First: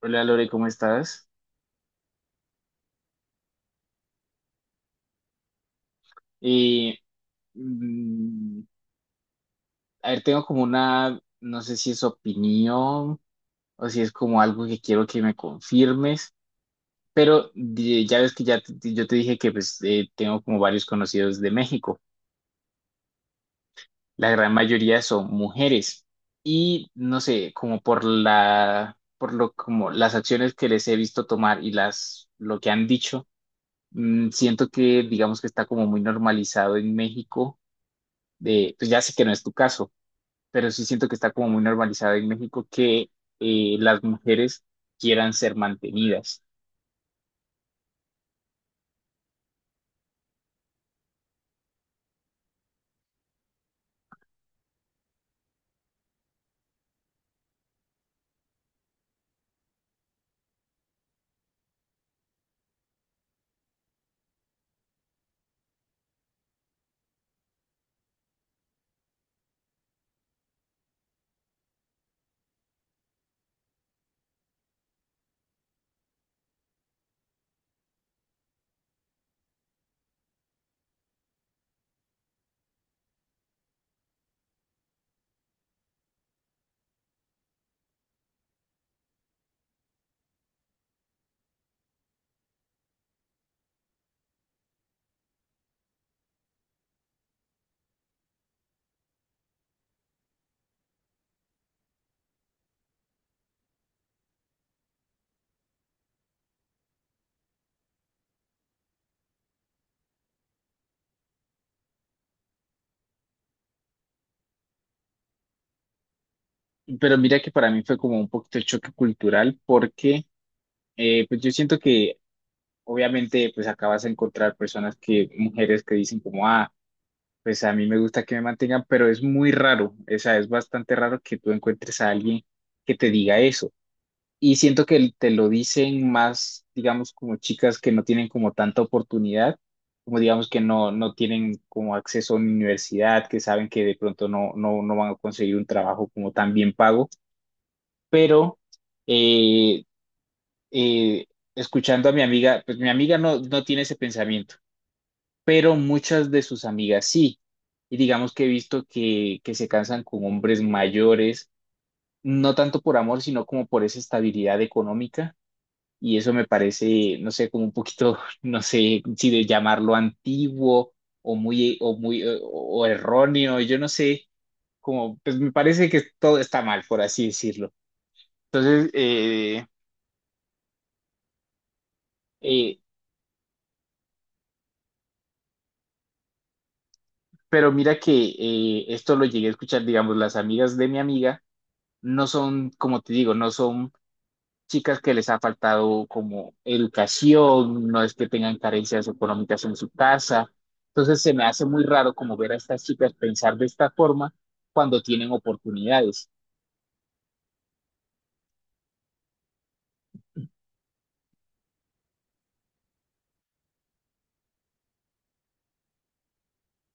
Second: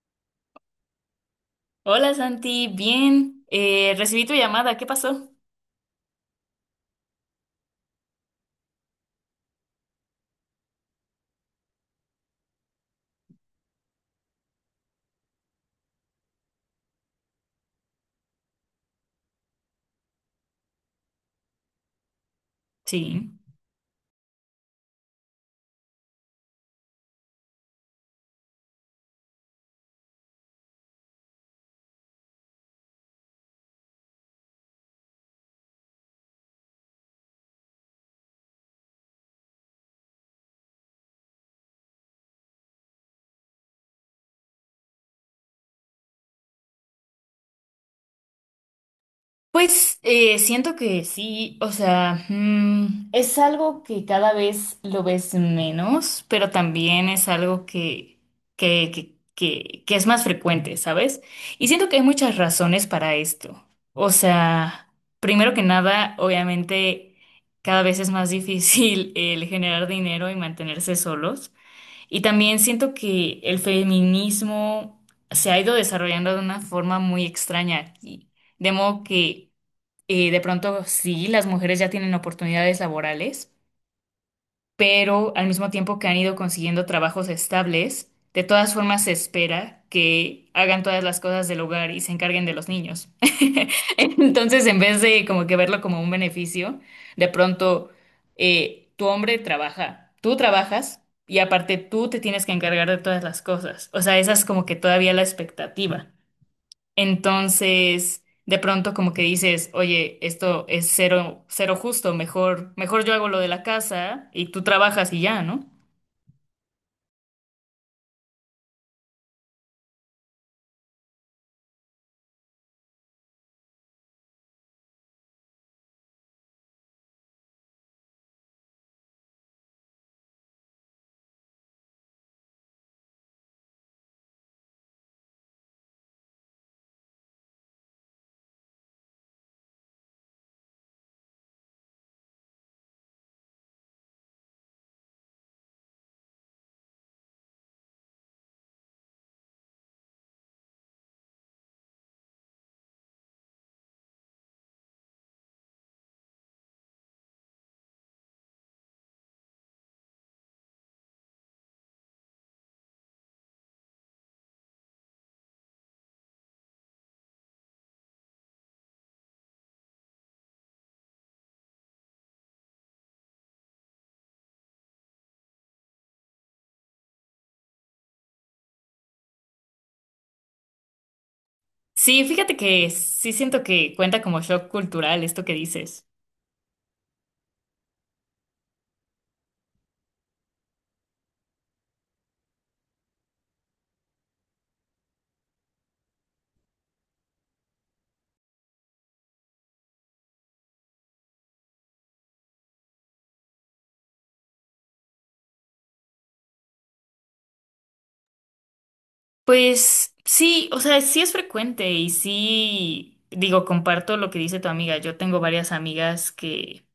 Hola Lore, ¿cómo estás? Hola Santi, bien, recibí tu llamada, ¿qué pasó? Y, mm, a ver, tengo como una, no sé si es opinión o si es como algo que quiero que me confirmes, pero ya ves que yo te dije que pues, tengo como varios conocidos de México. Sí. La gran mayoría son mujeres y no sé, como por lo como las acciones que les he visto tomar y las lo que han dicho, siento que digamos que está como muy normalizado en México. De, pues ya sé que no es tu caso, pero sí siento que está como muy normalizado en México que las mujeres quieran ser mantenidas. Pues siento que sí, o sea, mm, es algo que cada vez lo ves menos, pero también es algo que es más frecuente, ¿sabes? Y siento que hay muchas razones para esto. O sea, primero que nada, obviamente, cada vez es más difícil el generar dinero y mantenerse solos. Y también siento que el feminismo se ha ido desarrollando de una forma muy extraña aquí, de modo que de pronto sí, las mujeres ya tienen oportunidades laborales, pero al mismo tiempo que han ido consiguiendo trabajos estables, de todas formas se espera que hagan todas las cosas del hogar y se encarguen de los niños. Entonces, en vez de como que verlo como un beneficio, de pronto tu hombre trabaja, tú trabajas y aparte tú te tienes que encargar de todas las cosas. O sea, esa es como que todavía la expectativa. Entonces, de pronto como que dices, oye, esto es cero, cero justo, mejor, mejor yo hago lo de la casa y tú trabajas y ya, ¿no? Pero mira que para mí fue como un poquito de choque cultural porque pues yo siento que obviamente pues acabas de encontrar personas que, mujeres que dicen como, ah, pues a mí me gusta que me mantengan, pero es muy raro, o sea, es bastante raro que tú encuentres a alguien que te diga eso. Y siento que te lo dicen más, digamos, como chicas que no tienen como tanta oportunidad, como digamos que no, no tienen como acceso a una universidad, que saben que de pronto no van a conseguir un trabajo como tan bien pago, pero eh, eh, escuchando a mi amiga, pues mi amiga no, no tiene ese pensamiento, pero muchas de sus amigas sí. Y digamos que he visto que se cansan con hombres mayores, no tanto por amor, sino como por esa estabilidad económica. Y eso me parece, no sé, como un poquito, no sé si de llamarlo antiguo o muy, o erróneo, yo no sé, como, pues me parece que todo está mal, por así decirlo. Entonces, eh, Sí, fíjate eh, que sí siento que cuenta como shock cultural esto que dices. pero mira que esto lo llegué a escuchar, digamos, las amigas de mi amiga no son, como te digo, no son chicas que les ha faltado como educación, no es que tengan carencias económicas en su casa. Entonces se me hace muy raro como ver a estas chicas pensar de esta forma cuando tienen oportunidades. Pues sí, o sea, sí es frecuente y sí, digo, comparto lo que dice tu amiga. Yo tengo varias amigas que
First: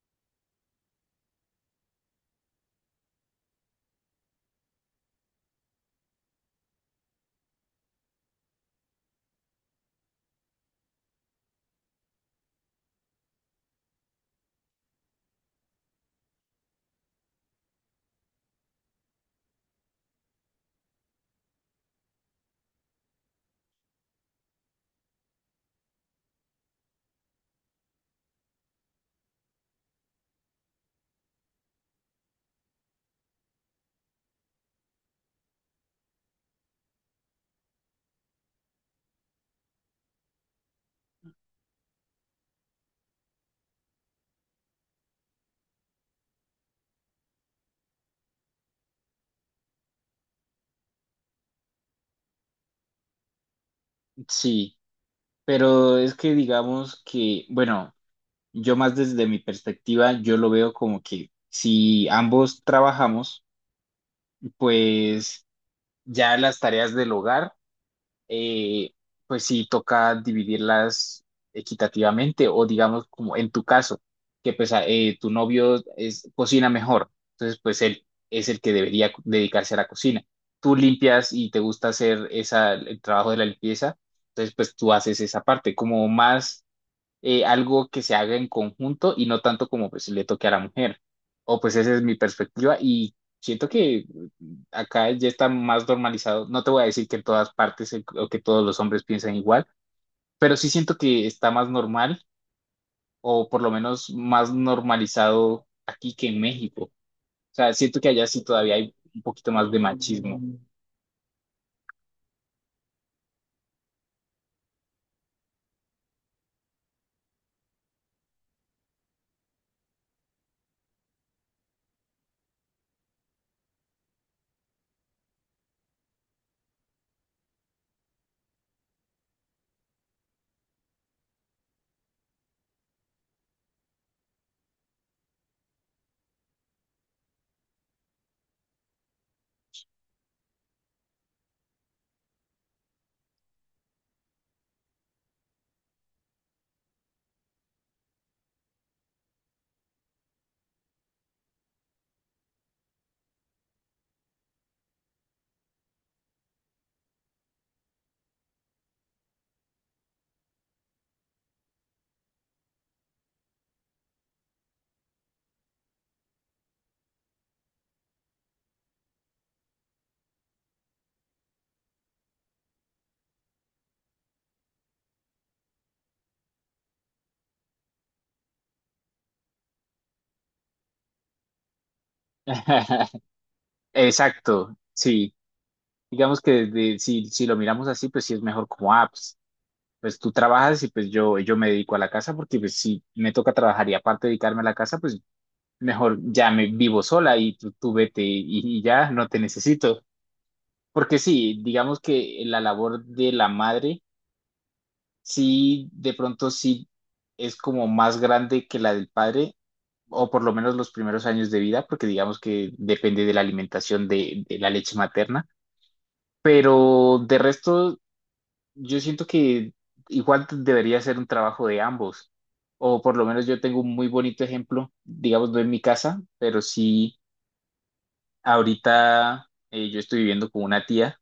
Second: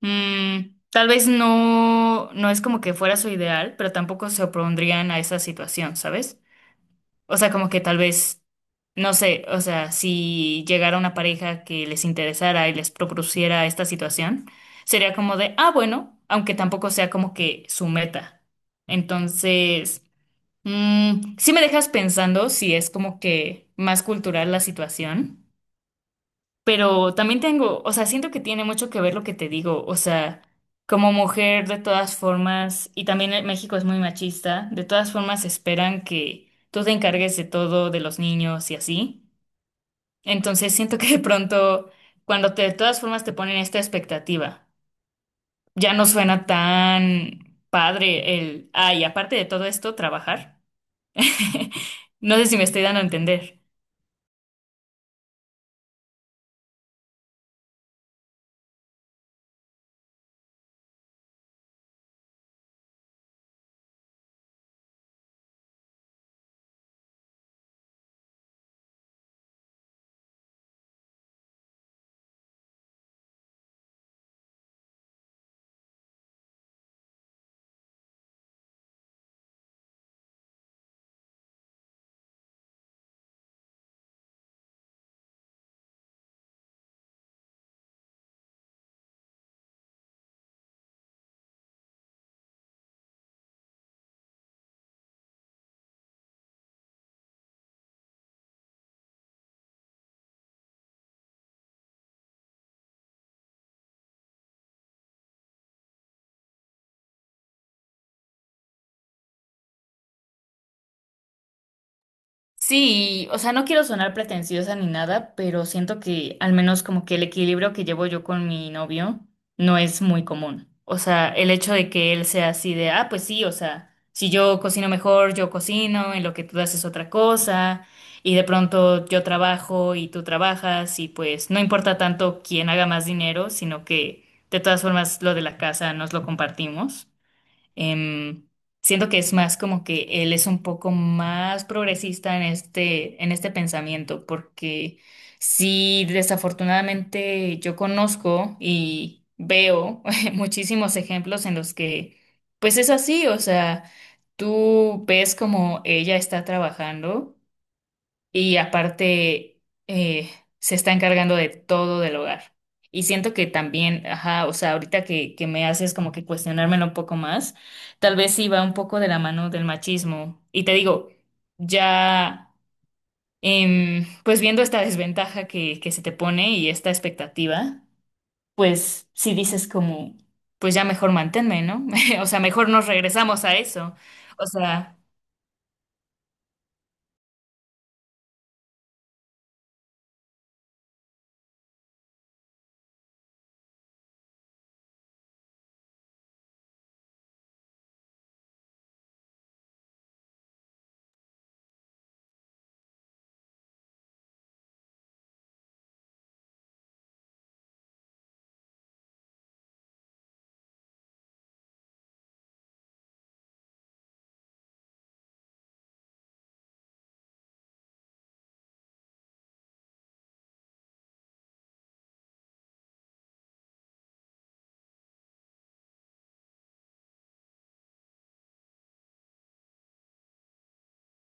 mm, tal vez no, no es como que fuera su ideal, pero tampoco se opondrían a esa situación, ¿sabes? O sea, como que tal vez, no sé, o sea, si llegara una pareja que les interesara y les propusiera esta situación, sería como de, ah, bueno, aunque tampoco sea como que su meta. Entonces, mm, sí me dejas pensando si es como que más cultural la situación. Pero también tengo, o sea, siento que tiene mucho que ver lo que te digo, o sea, como mujer de todas formas, y también en México es muy machista, de todas formas esperan que tú te encargues de todo, de los niños y así. Entonces siento que de pronto, cuando te, de todas formas te ponen esta expectativa, ya no suena tan padre el, ay, aparte de todo esto, trabajar. No sé si me estoy dando a entender. Sí, pero es que digamos que, bueno, yo más desde mi perspectiva, yo lo veo como que si ambos trabajamos, pues ya las tareas del hogar eh, pues sí toca dividirlas equitativamente o digamos como en tu caso, que pues tu novio es, cocina mejor, entonces pues él es el que debería dedicarse a la cocina. Tú limpias y te gusta hacer esa, el trabajo de la limpieza, entonces pues tú haces esa parte, como más algo que se haga en conjunto y no tanto como pues le toque a la mujer. O pues esa es mi perspectiva y siento que acá ya está más normalizado. No te voy a decir que en todas partes o que todos los hombres piensan igual, pero sí siento que está más normal o por lo menos más normalizado aquí que en México. O sea, siento que allá sí todavía hay un poquito más de machismo. Sí, o sea, no quiero sonar pretenciosa ni nada, pero siento que al menos como que el equilibrio que llevo yo con mi novio no es muy común. O sea, el hecho de que él sea así de, ah, pues sí, o sea, si yo cocino mejor, yo cocino, en lo que tú haces otra cosa, y de pronto yo trabajo y tú trabajas, y pues no importa tanto quién haga más dinero, sino que de todas formas lo de la casa nos lo compartimos. Em, siento que es más como que él es un poco más progresista en este pensamiento, porque sí, desafortunadamente yo conozco y veo muchísimos ejemplos en los que, pues es así, o sea, tú ves como ella está trabajando y aparte eh, se está encargando de todo del hogar. Y siento que también, ajá, o sea, ahorita que me haces como que cuestionármelo un poco más, tal vez sí va un poco de la mano del machismo. Y te digo, ya, em, pues viendo esta desventaja que se te pone y esta expectativa, pues sí dices como, pues ya mejor manténme, ¿no? O sea, mejor nos regresamos a eso. O Exacto, sea... sí. Digamos que si, si lo miramos así, pues sí es mejor como apps, pues tú trabajas y pues yo me dedico a la casa porque pues si me toca trabajar y aparte dedicarme a la casa, pues mejor ya me vivo sola y tú vete y ya no te necesito. Porque sí, digamos que la labor de la madre, sí, de pronto sí es como más grande que la del padre, o por lo menos los primeros años de vida, porque digamos que depende de la alimentación de la leche materna. Pero de resto yo siento que igual debería ser un trabajo de ambos, o por lo menos yo tengo un muy bonito ejemplo, digamos, no en mi casa, pero sí ahorita, yo estoy viviendo con una tía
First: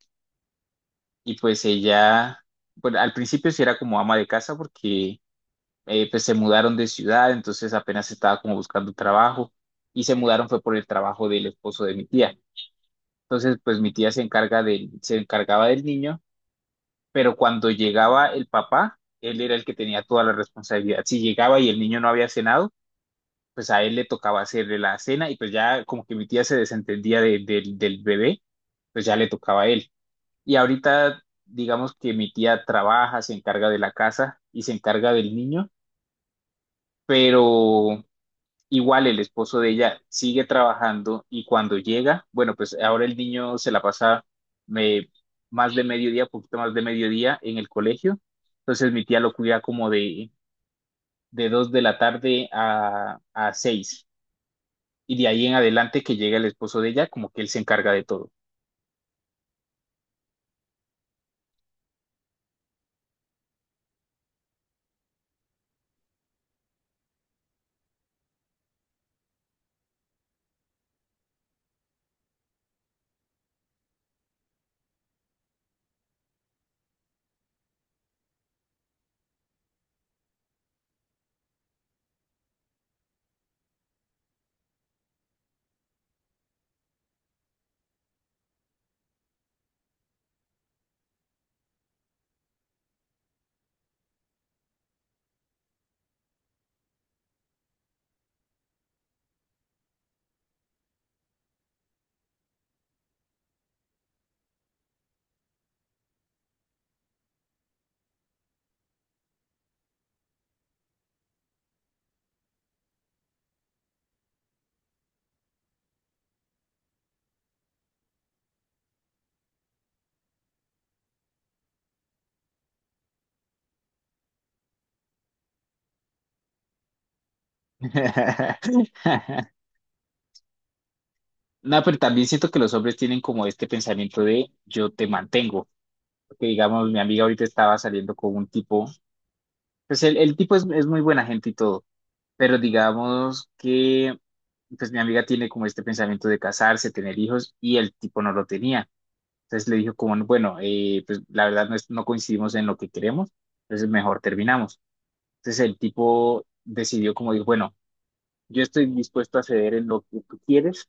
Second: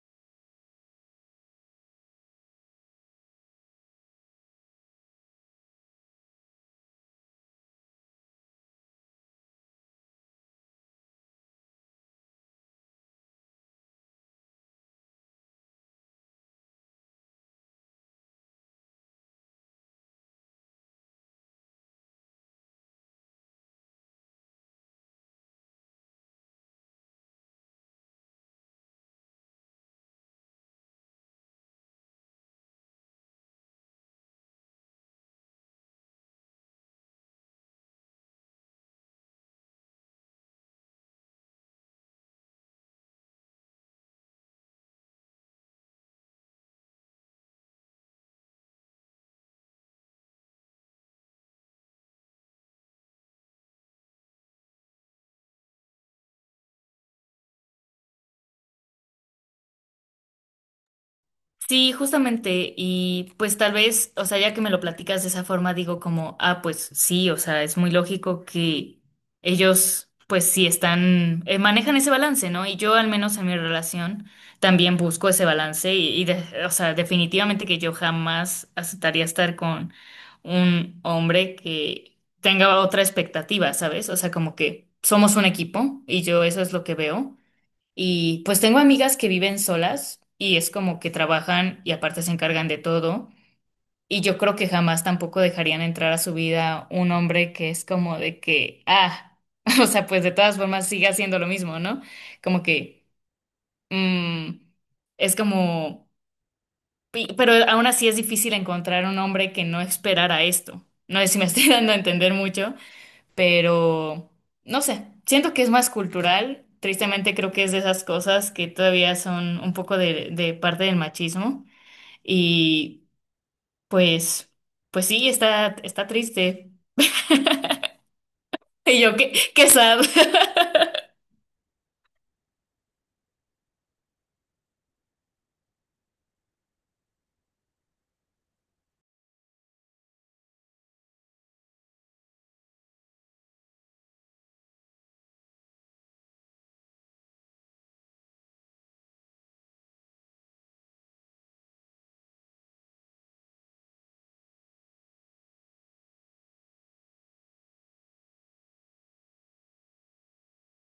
y pues ella, bueno, al principio sí era como ama de casa porque pues se mudaron de ciudad, entonces apenas estaba como buscando trabajo y se mudaron fue por el trabajo del esposo de mi tía. Entonces, pues mi tía se encargaba del niño, pero cuando llegaba el papá, él era el que tenía toda la responsabilidad. Si llegaba y el niño no había cenado, pues a él le tocaba hacerle la cena y pues ya como que mi tía se desentendía del del bebé, pues ya le tocaba a él. Y ahorita digamos que mi tía trabaja, se encarga de la casa y se encarga del niño, pero igual el esposo de ella sigue trabajando y cuando llega, bueno, pues ahora el niño se la pasa me- más de mediodía, poquito más de mediodía en el colegio. Entonces mi tía lo cuida como de 2 de la tarde a seis. Y de ahí en adelante que llega el esposo de ella, como que él se encarga de todo. Sí, justamente, y pues tal vez, o sea, ya que me lo platicas de esa forma, digo como, ah, pues sí, o sea, es muy lógico que ellos, pues sí están, manejan ese balance, ¿no? Y yo al menos en mi relación también busco ese balance y, o sea, definitivamente que yo jamás aceptaría estar con un hombre que tenga otra expectativa, ¿sabes? O sea, como que somos un equipo y yo eso es lo que veo. Y pues tengo amigas que viven solas y es como que trabajan y aparte se encargan de todo. Y yo creo que jamás tampoco dejarían entrar a su vida un hombre que es como de que, ah, o sea, pues de todas formas sigue haciendo lo mismo, ¿no? Como que, mm, es como, pero aún así es difícil encontrar un hombre que no esperara esto. No sé si me estoy dando a entender mucho, pero no sé, siento que es más cultural. Tristemente creo que es de esas cosas que todavía son un poco de parte del machismo y pues, pues sí, está, está triste. Y yo, qué, qué sad. No, pero también siento que los hombres tienen como este pensamiento de yo te mantengo. Porque digamos, mi amiga ahorita estaba saliendo con un tipo, pues el tipo es muy buena gente y todo. Pero digamos que, pues mi amiga tiene como este pensamiento de casarse, tener hijos, y el tipo no lo tenía. Entonces le dijo como, bueno, pues la verdad no, no coincidimos en lo que queremos, entonces mejor terminamos. Entonces el tipo decidió como, dijo, bueno, yo estoy dispuesto a ceder en lo que tú quieres,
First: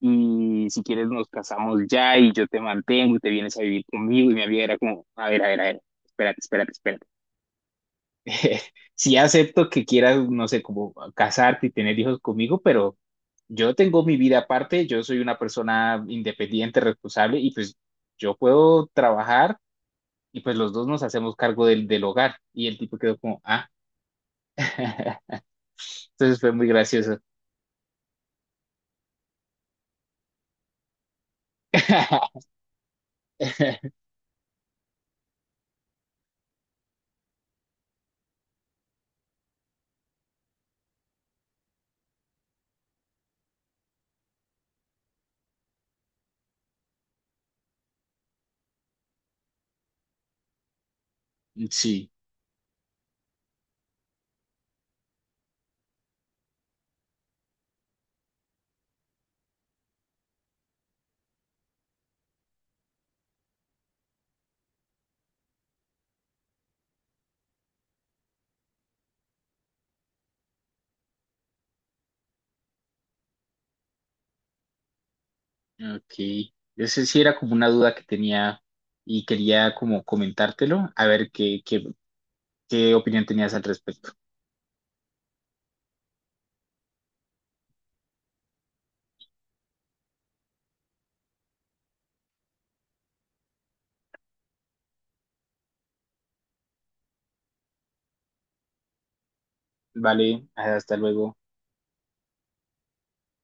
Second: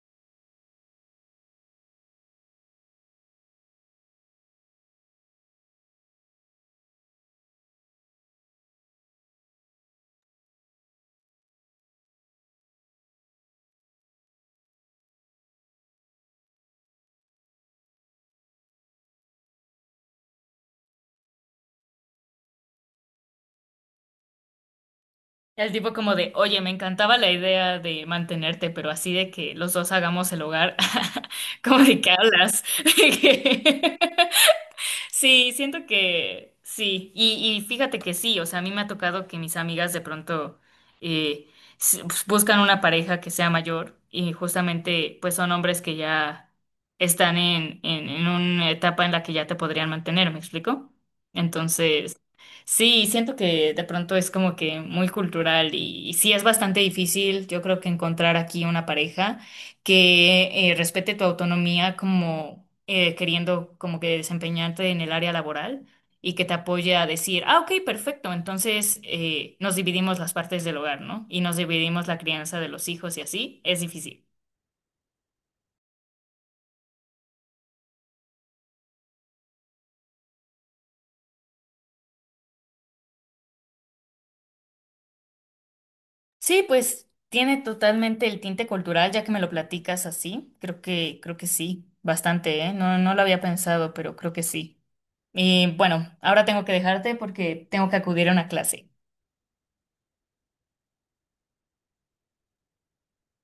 y si quieres nos casamos ya, y yo te mantengo, y te vienes a vivir conmigo, y mi amiga era como, a ver, a ver, a ver, espérate, espérate, espérate. Sí acepto que quieras, no sé, como casarte y tener hijos conmigo, pero yo tengo mi vida aparte, yo soy una persona independiente, responsable y pues yo puedo trabajar y pues los dos nos hacemos cargo del hogar. Y el tipo quedó como, ah, El tipo como de, entonces fue oye, muy me encantaba gracioso. la idea de mantenerte, pero así de que los dos hagamos el hogar, como de qué hablas. Sí, siento que sí. Y fíjate que sí, o sea, a mí me ha tocado que mis amigas de pronto eh, pues, buscan una pareja que sea mayor y justamente pues son hombres que ya están en una etapa en la que ya te podrían mantener, ¿me explico? Sí, Entonces, sí, siento que de pronto es como que muy cultural y sí es bastante difícil, yo creo que encontrar aquí una pareja que respete tu autonomía como queriendo como que desempeñarte en el área laboral y que te apoye a decir, ah, ok, perfecto, entonces nos dividimos las partes del hogar, ¿no? Y nos dividimos la crianza de los hijos y así, es difícil. ok. Ese sí era como una duda que tenía y quería como comentártelo, a ver qué opinión tenías al respecto. Sí, pues tiene totalmente el tinte cultural, ya que me lo platicas así, creo que sí, bastante, ¿eh? No, no lo había pensado, pero creo que sí. Y bueno, ahora tengo que dejarte porque tengo que acudir a una clase. Vale, hasta luego.